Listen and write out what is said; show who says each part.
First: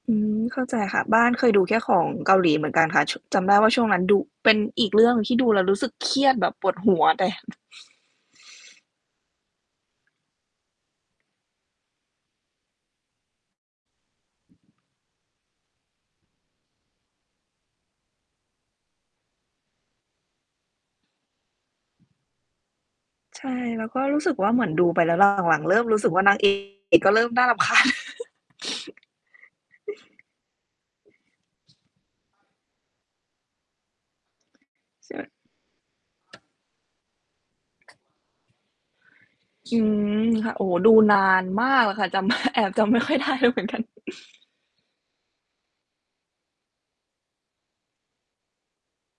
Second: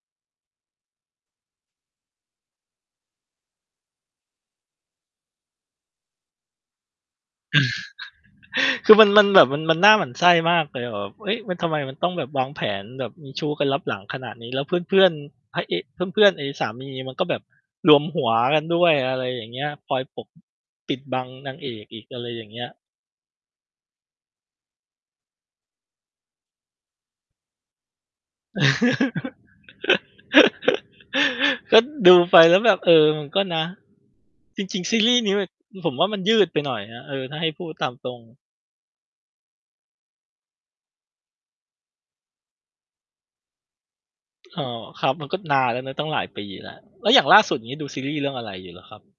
Speaker 1: อืม เข้าใจค่ะ บ้านเคยดูแค่ของเกาหลีเหมือนกันค่ะ ช จำได้ว่าช่วงนั้นดู เป็นอีกเรื่องหนึ่งที่ดูแล้วรู้สึกเครียดแบบปวดหัวแต่
Speaker 2: คือมัน มันแบบมัน มันน่าหมั่นไส้มากเลย แบบ เฮ้ย มัน ทำไมมันต้องแบบวางแผนแบบมีชู้กันลับหลังขนาดนี้ แล้วเพื่อน ๆ พระเอก เพื่อน ๆ ไอ้สามีมันก็แบบรวมหัวกันด้วย อะไรอย่างเงี้ย คอยปก ปิดบังนางเอกอีก อะไรอย่างเงี้ย
Speaker 1: ใช่ แล้วก็รู้สึกว่า เหมือนดูไปแล้ว หลัง ๆ เริ่มรู้สึกว่า นาง เอก ก็เริ่มน่า รำคาญ
Speaker 2: ก็ดูไปแล้วแบบ เออ มันก็นะ จริง ๆ ซีร
Speaker 1: ใช
Speaker 2: ีส
Speaker 1: ่
Speaker 2: ์นี้มัน ผมว่ามันยืดไปหน่อยนะ เออ ถ้าให้พูดตามตรง
Speaker 1: อืม โอ้ ดูนานมากอะค่ะ จำ แอบจำไม่ค่อยได้เลยเหมือนกัน
Speaker 2: อ๋อ ครับมันก็นานแล้วนะตั้งหลายปีแล้ว แล้วอย่างล่าสุดนี้ดูซีรีส์เรื่องอะไรอยู่เหรอครับ?